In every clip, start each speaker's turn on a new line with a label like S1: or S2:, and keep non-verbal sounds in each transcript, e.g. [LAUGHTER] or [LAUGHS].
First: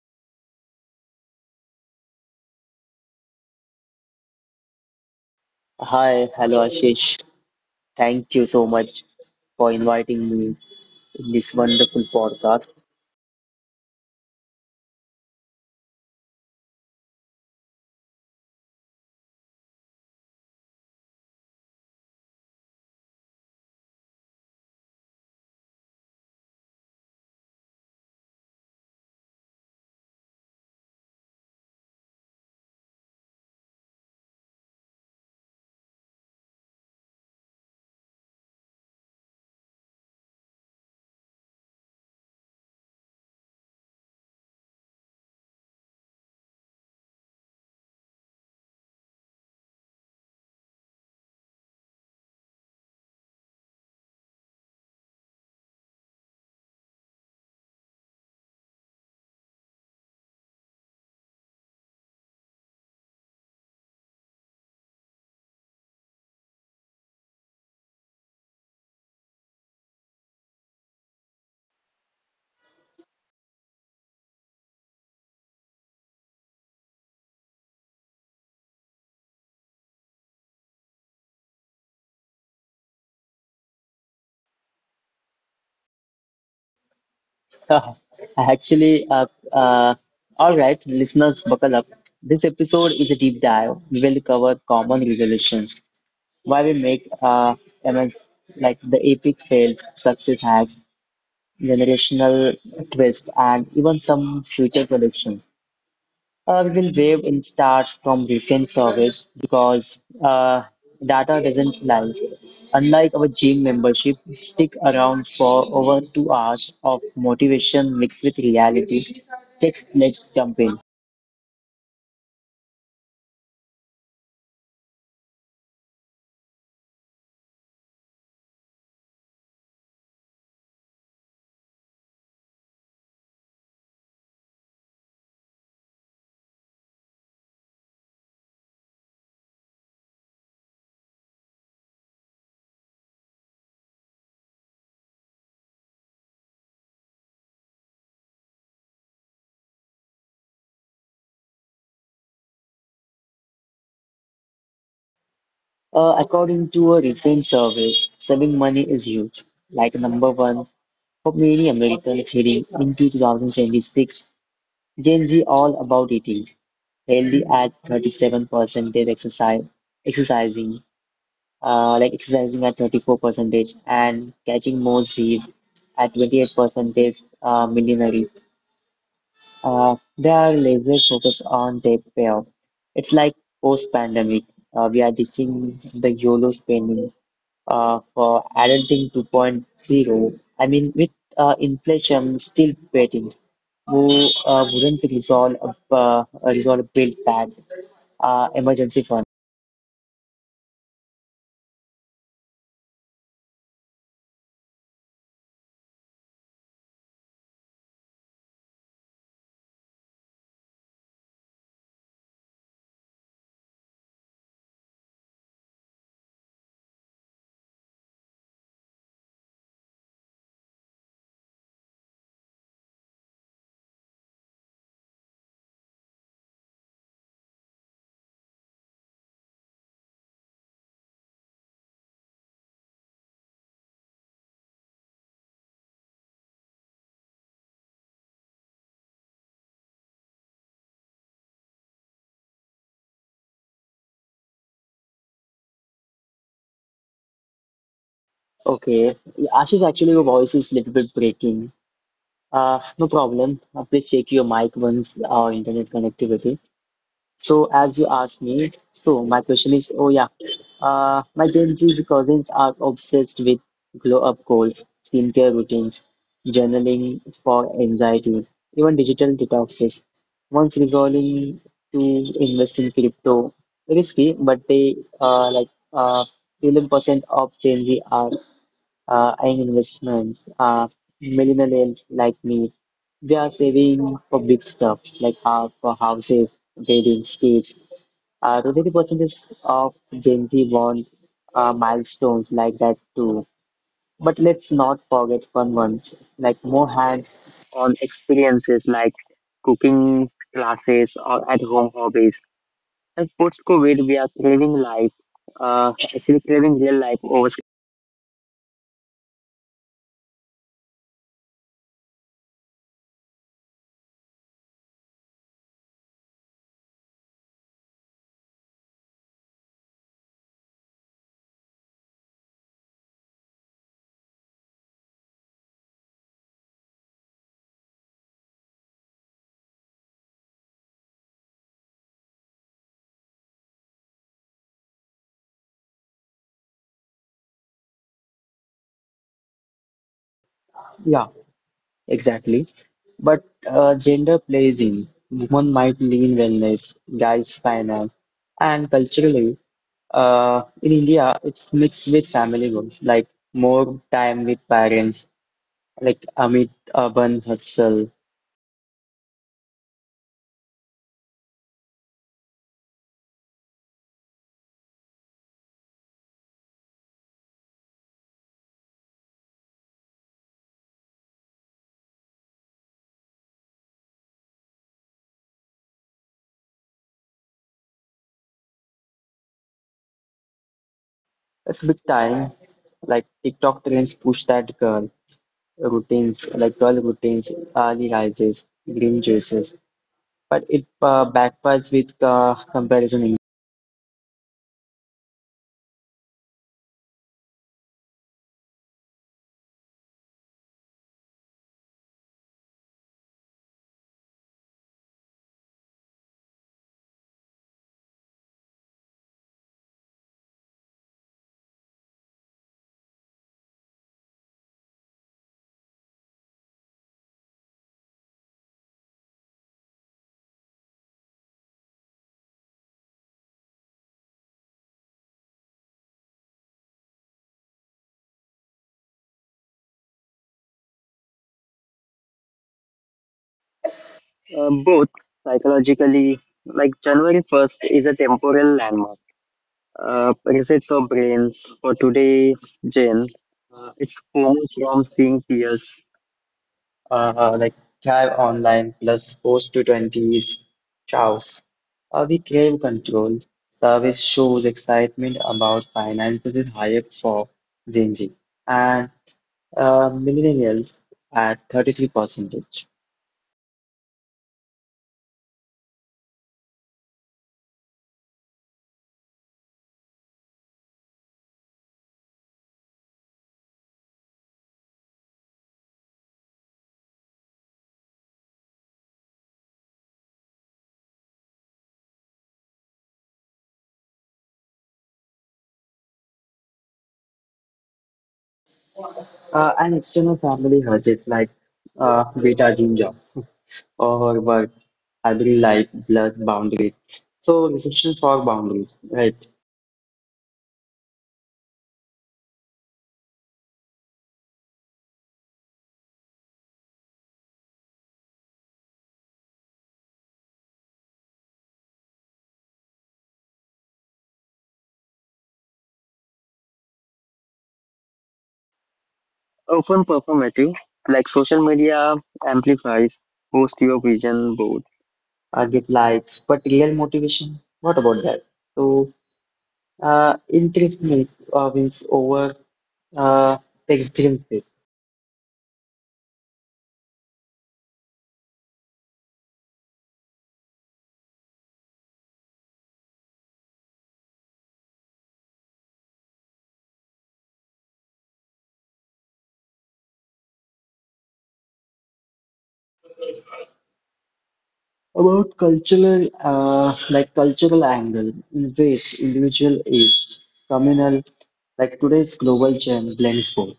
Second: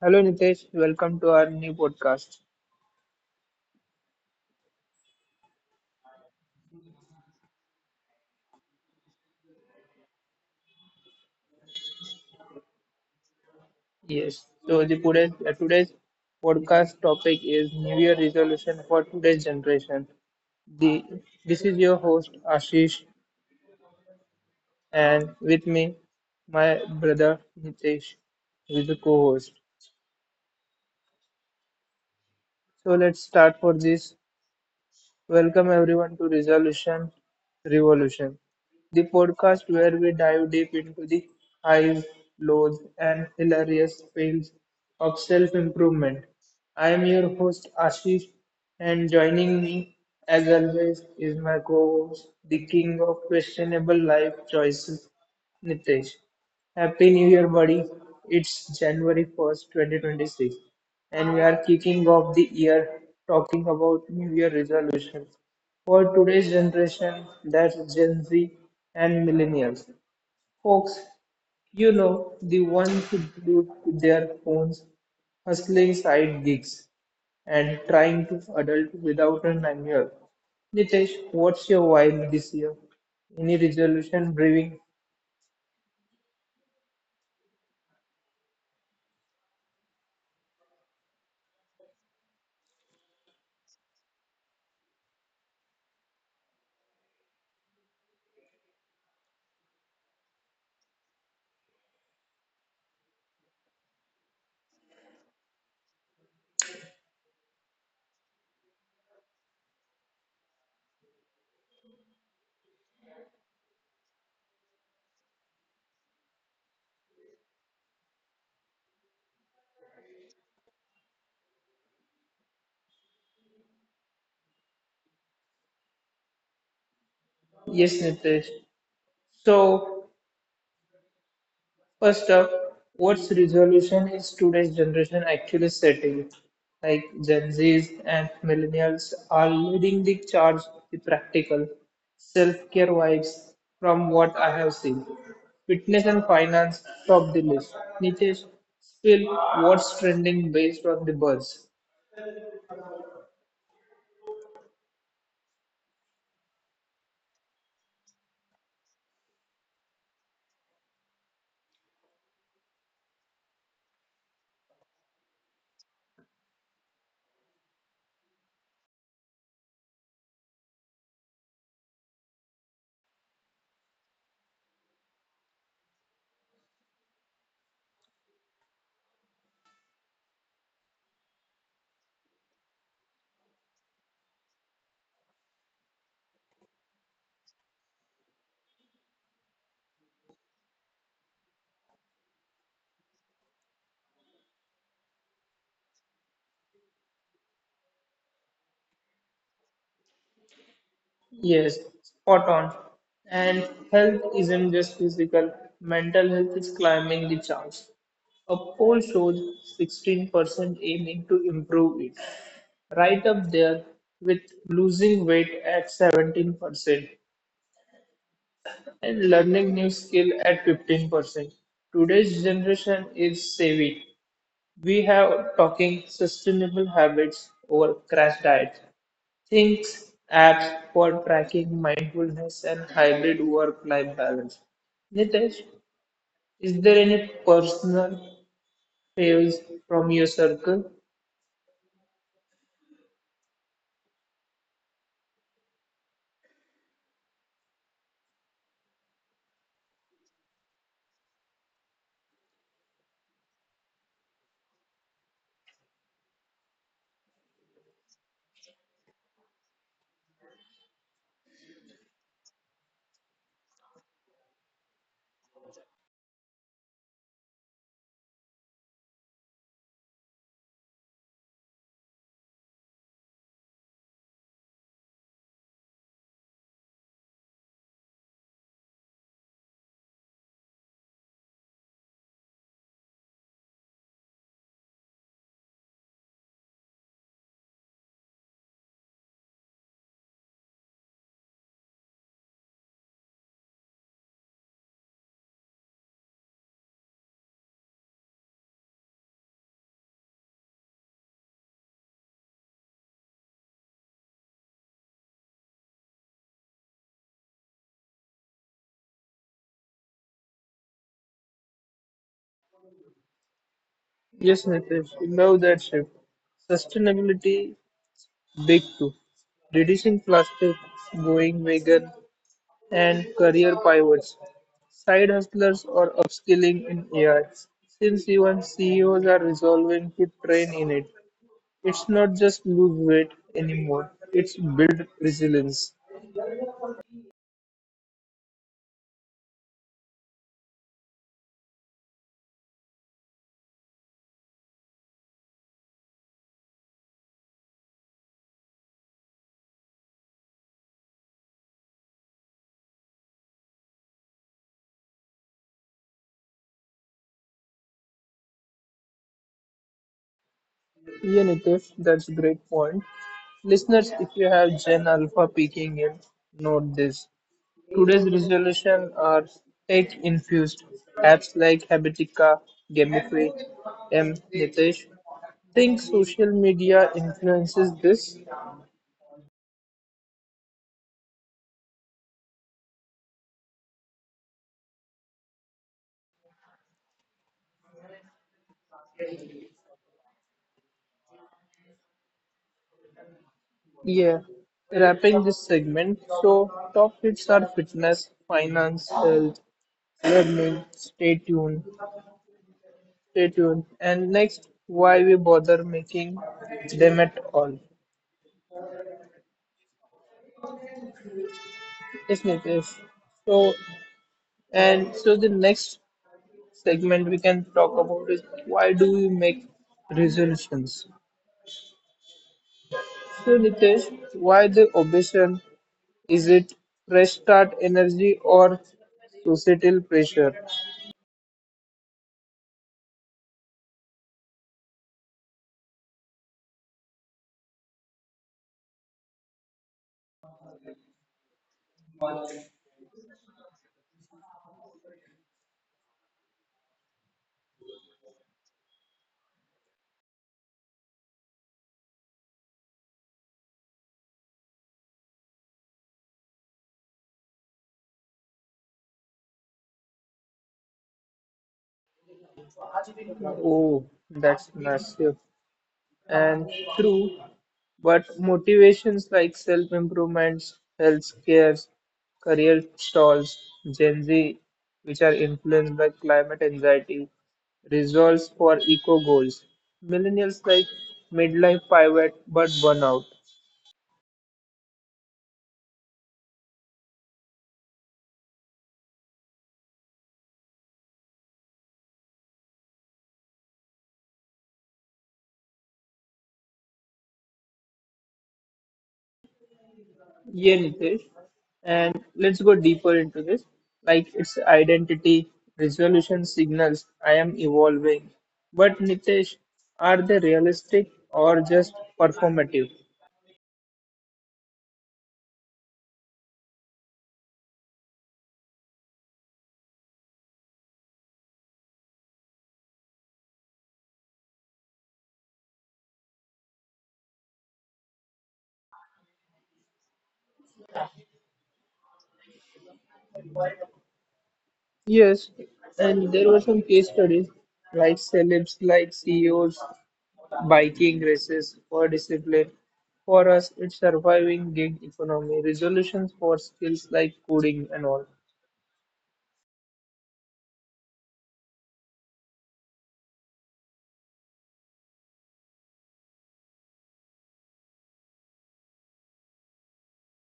S1: Hello Nitesh, welcome to our new podcast.
S2: Hi, hello Ashish. Thank you so much for inviting me in this wonderful podcast.
S1: Yes, so today's podcast topic is New Year resolution for today's generation. The this is your host Ashish, and with me, my brother Nitesh, who is the co-host. So let's start for this. Welcome everyone to Resolution Revolution, the podcast where we dive deep into the highs, lows, and hilarious fails of self-improvement. I am your host Ashish, and joining me, as always, is my co host, the king of questionable life choices, Nitesh. Happy New Year, buddy! It's January 1st, 2026, and we are kicking off the year talking about New Year resolutions for today's generation, that's Gen Z and millennials. Folks, the ones who glued to their phones, hustling side gigs, and trying to adult without an annual. Nitesh, what's your vibe this year? Any resolution brewing?
S2: [LAUGHS] Actually, uh, all right, listeners, buckle up. This episode is a deep dive. We will cover common resolutions, why we make I mean, like the epic fails, success hacks, generational twist, and even some future predictions. We will waive in starts from recent service because uh, data doesn't lie. Unlike our gym membership, stick around for over 2 hours of motivation mixed with reality. Just let's jump in.
S1: Yes, Nitesh. So first up, what's resolution is today's generation actually setting? Like Gen Zs and millennials are leading the charge with practical self-care vibes from what I have seen. Fitness and finance top the list. Nitesh, still what's trending based on the buzz?
S2: According to a recent survey, saving money is huge, like number one for many Americans heading into 2026. Gen Z all about eating healthy at 37% exercise, exercising like exercising at 34 percentage and catching more Z's at 28 percentage millionaires. They are laser focused on their payoff. It's like post-pandemic. We are ditching the YOLO spending for adulting 2.0. I mean, with inflation still waiting, who wouldn't resolve resolve a bill that emergency fund?
S1: Yes, spot on. And health isn't just physical, mental health is climbing the charts. A poll shows 16% aiming to improve it, right up there with losing weight at 17% and learning new skill at 15%. Today's generation is savvy. We have talking sustainable habits over crash diet. Things apps for tracking mindfulness and hybrid work-life balance. Nitesh, is there any personal fails from your circle?
S2: Okay. Yeah, Ashish, actually, your voice is a little bit breaking. No problem. Please check your mic once or internet connectivity. So, as you asked me, so my question is, oh yeah, my Gen Z cousins are obsessed with glow up goals, skincare routines, journaling for anxiety, even digital detoxes. Once resolving to invest in crypto, risky, but they like 11% of Gen Z are and investments. Millennials like me, we are saving for big stuff like for houses, weddings, kids. Twenty percent is of Gen Z want milestones like that too. But let's not forget fun ones, like more hands-on experiences like cooking classes or at-home hobbies. And post-COVID, we are actually craving real life over.
S1: Yes, Nitesh, love that shift. Sustainability, big too. Reducing plastic, going vegan, and career pivots. Side hustlers or upskilling in AI, since even CEOs are resolving to train in it. It's not just lose weight anymore, it's build resilience.
S2: Yeah. Exactly. But gender plays in. Women might lean wellness, guys finance, and culturally, in India, it's mixed with family goals, like more time with parents, like amid urban hustle.
S1: Yeah, Nitesh, that's a great point. Listeners, if you have Gen Alpha peeking in, note this. Today's resolution are tech infused. Apps like Habitica, Gamify, M. Nitesh. Think social media influences this?
S2: It's big time. Like TikTok trends push that girl routines, early rises, green juices. But it backfires with comparison.
S1: Yeah. Wrapping this segment, so top hits are fitness, finance, health, learning. Stay tuned. Stay tuned. And next, why we bother making them at all? Yes, Nitesh. So, and so the next segment we can talk about is why do we make resolutions? So, Nitesh, why the obsession? Is it fresh start energy or societal pressure?
S2: Both psychologically, like January 1st is a temporal landmark. Resets our brains for today's gen. It's formed from seeing peers like thrive online plus post to 20s chaos. We crave control. Service shows excitement about finances is higher for Gen Z and millennials at 33%.
S1: Oh, that's massive and true. But motivations like self improvements, health scares, career stalls, Gen Z, which are influenced by climate anxiety, resolves for eco goals. Millennials like midlife pivot but burnout.
S2: An external family hurdles like beta gene job or work, hybrid life, blurs boundaries. So restrictions for boundaries, right?
S1: Yeah, Nitesh. And let's go deeper into this. Like its identity, resolution signals I am evolving. But Nitesh, are they realistic or just performative?
S2: Often performative, like social media amplifies post your vision board. Get likes, but real motivation, what about that? So, interest me wins over uh, existence.
S1: Yes, and there were some case studies like celebs, like CEOs, biking races for discipline. For us, it's surviving gig economy, resolutions for skills like coding and all.
S2: About cultural angle, in ways individual is communal, like today's global trend blends both.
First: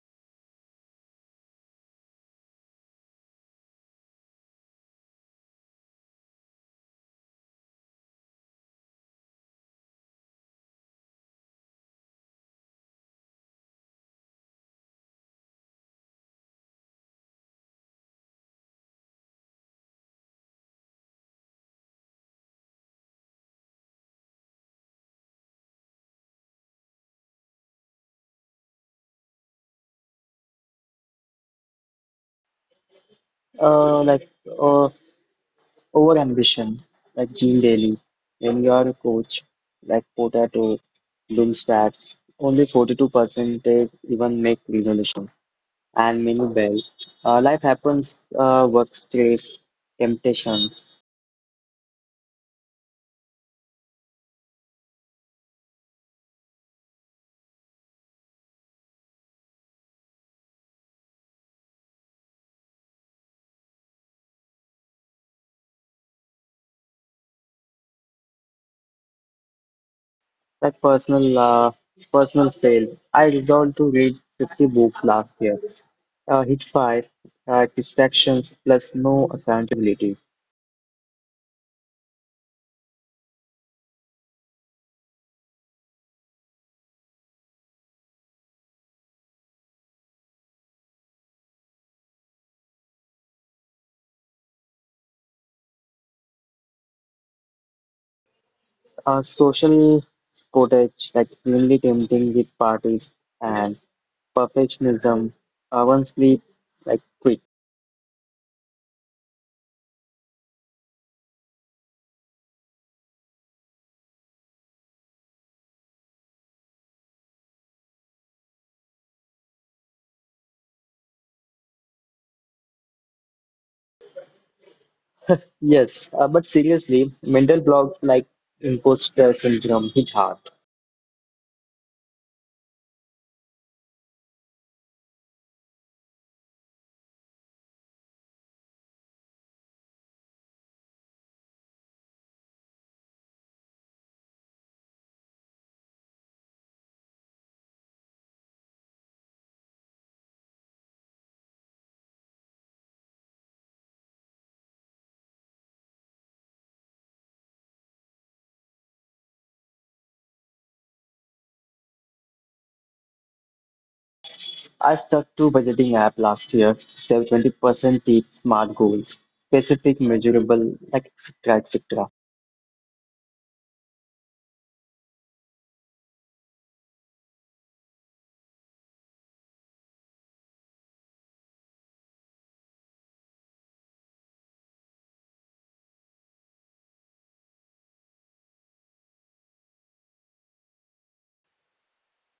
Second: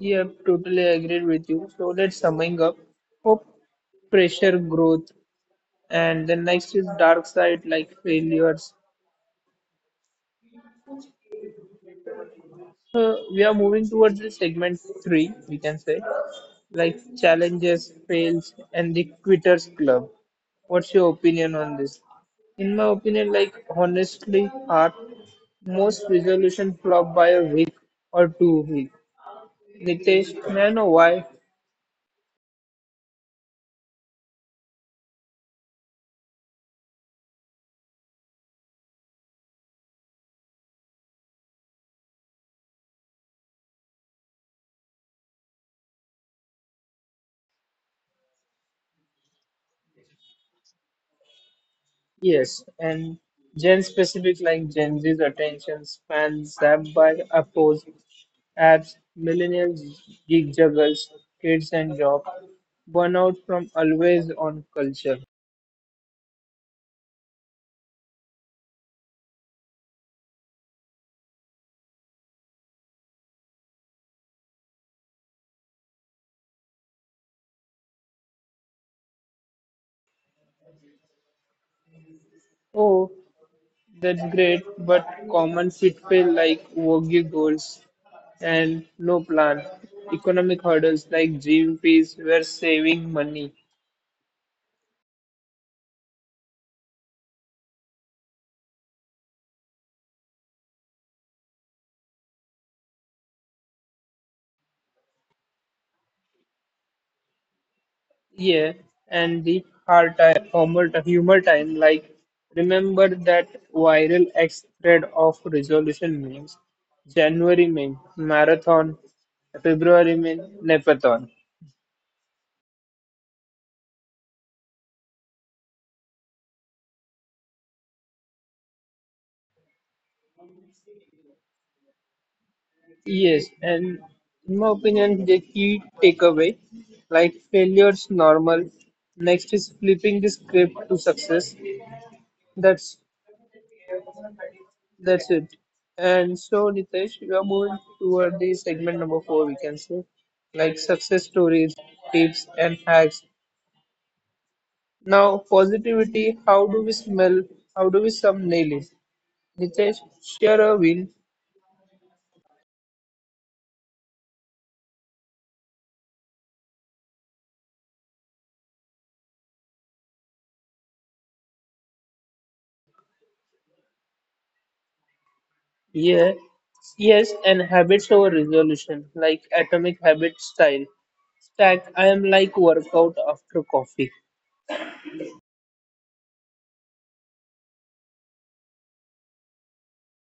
S1: Yep, totally agreed with you. So let's summing up. Hope, pressure, growth, and the next is dark side like failures, so we are moving towards the segment three, we can say, like challenges, fails, and the quitters club. What's your opinion on this? In my opinion, like honestly, art most resolution flop by a week or 2 week. Nitesh, may I know why?
S2: Like uh, over ambition, like Gene Daly, when you are a coach, like Potato, Bloom stats, only 42% even make resolution, and many bell. Life happens, work stress, temptation.
S1: Yes, and gen specific like Gen Z's attention span zapped by appos, apps, millennials, gig juggles, kids and job, burnout from always on culture.
S2: Like personal fail. I resolved to read 50 books last year. Hit five distractions plus no accountability.
S1: Oh, that's great, but common pitfall like worky goals and no plan, economic hurdles like GMPs were saving money.
S2: Social footage like really tempting with parties and perfectionism. One sleep like quick.
S1: Yeah, and the hard time, humor, humor time, like remember that viral X thread of resolution memes, January meme, marathon, February meme, Nepathon.
S2: Yes, but seriously, mental blocks like imposter syndrome hit hard.
S1: Yes, and in my opinion, the key takeaway, like failure's normal. Next is flipping the script to success. That's That's it. And so, Nitesh, we are moving toward the segment number four, we can say, like success stories, tips, and hacks. Now, positivity, how do we smell? How do we some nail it? Nitesh, share a win.
S2: I stuck to budgeting app last year. Save 20% tip, smart goals, specific, measurable, like etc. etc.
S1: Yeah. Yes, and habits over resolution, like atomic habit style. Stack, I am like workout after coffee.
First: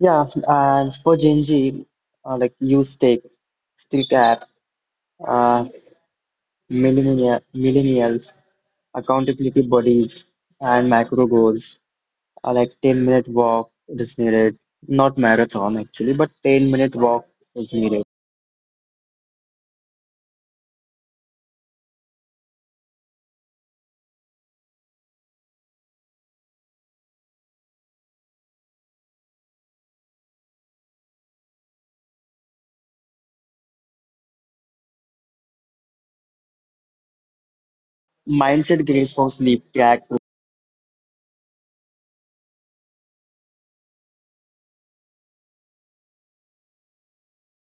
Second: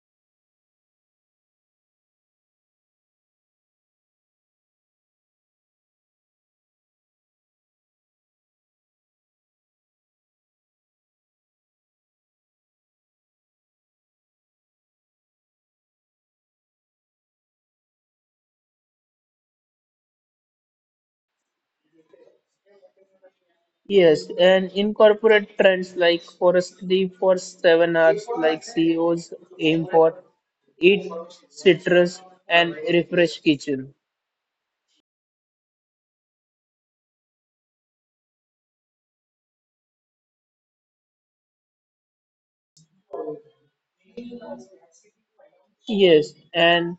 S2: Yeah, and for Gen Z, like use Take, Stick app, uh, millennials, accountability buddies, and macro goals. Like 10-minute walk is needed, not marathon actually, but 10-minute walk is needed.
S1: Yes, and incorporate trends like for us three for 7 hours, like CEOs aim for eat citrus and refresh kitchen.
S2: Mindset gains for sleep track.
S1: Yes, and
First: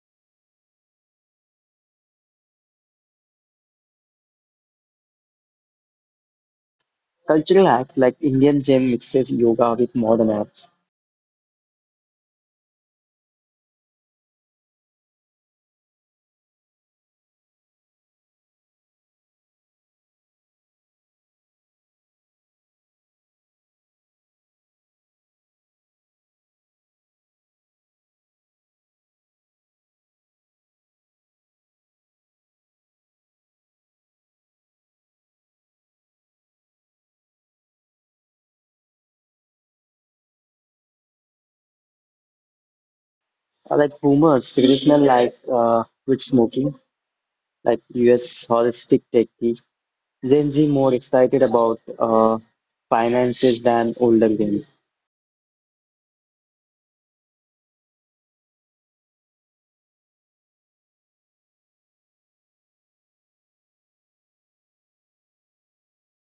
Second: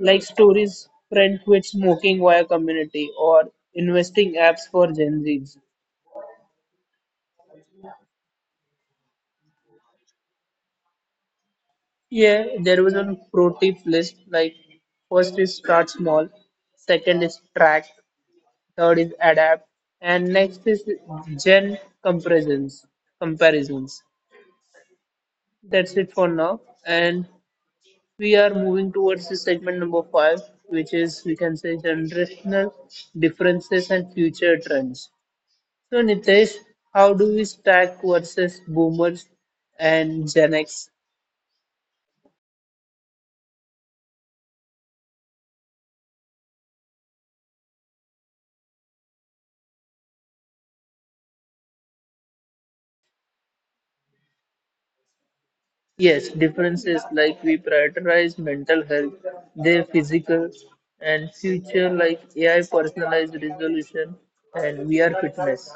S1: like stories friend quit smoking via community or investing apps for Gen Zs.
S2: Cultural apps like Indian gym mixes yoga with modern apps.
S1: Yeah, there was a pro tip list like first is start small, second is track, third is adapt, and next is gen comparisons. That's it for now. And we are moving towards the segment number five, which is we can say generational differences and future trends. So Nitesh, how do we stack versus boomers and Gen X?
S2: Like boomers, traditional life with smoking, like US holistic techie. Gen Z more excited about finances than older Gen. Z.
S1: Yes, differences like we prioritize mental health, their physical and future like AI personalized resolution and VR fitness.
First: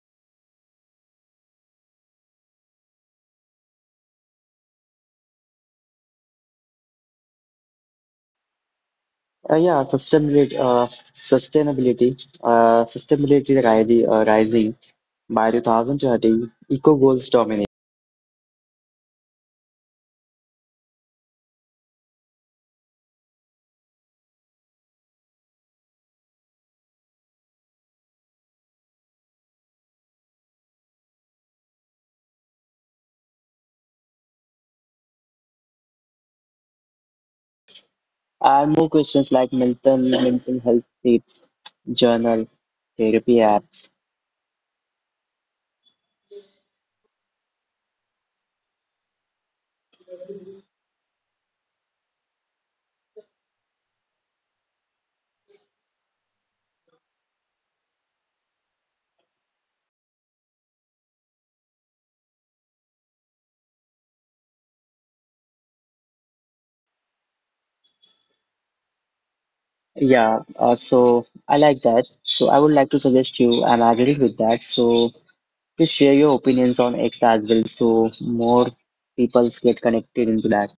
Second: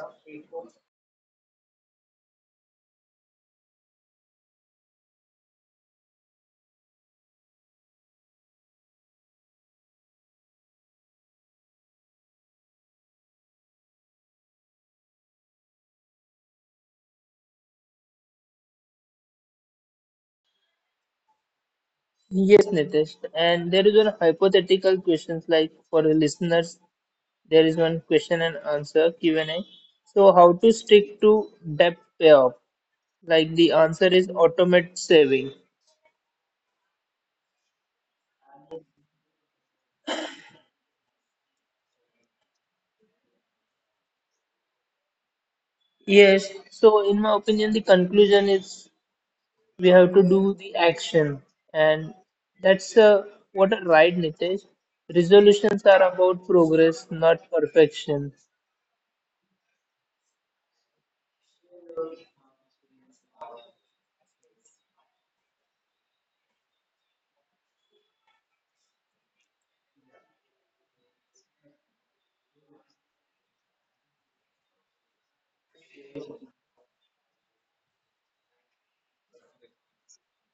S2: Yeah, sustainability rising by 2030, eco goals dominate.
S1: Yes, Nitesh. And there is a hypothetical questions like for the listeners there is one question and answer Q&A. So how to stick to debt payoff? Like the answer is automate saving.
S2: And more questions like mental health tips, journal, therapy apps.
S1: Yes. So in my opinion, the conclusion is we have to do the action, and that's what a right Nitesh. Resolutions are about progress, not perfection.
S2: Yeah, so I like that. So I would like to suggest you, and I agree with that. So please share your opinions on X as well so more people get connected into that.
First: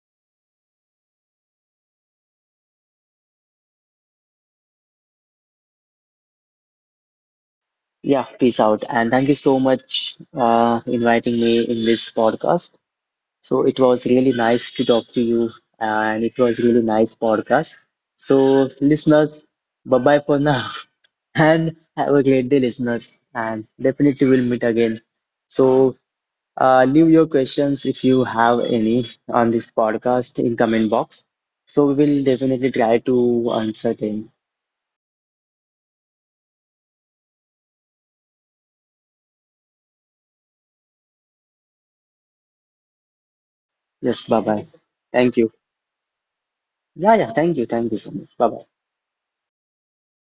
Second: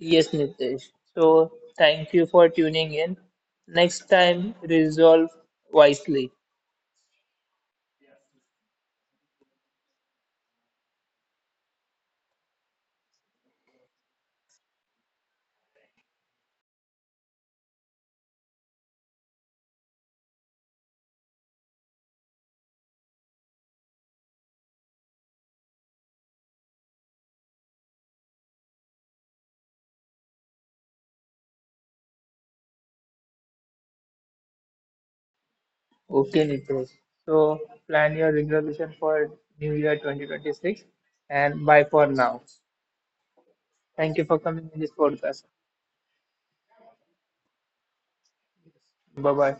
S1: Yes, Nitesh. So thank you for tuning in. Next time, resolve wisely.
S2: Yeah, peace out. And thank you so much inviting me in this podcast. So it was really nice to talk to you and it was really nice podcast. So listeners, bye bye for now. [LAUGHS] And have a great day, listeners. And definitely we'll meet again. So leave your questions if you have any on this podcast in comment box. So we will definitely try to answer them.
S1: Okay, Nitesh. So plan your resolution for New Year 2026 and bye for now.
S2: Yes, bye bye.
S1: Thank you for
S2: Thank
S1: coming in
S2: you.
S1: this podcast.
S2: Yeah, yeah. Thank you. Thank you so much. Bye bye.
S1: Bye bye.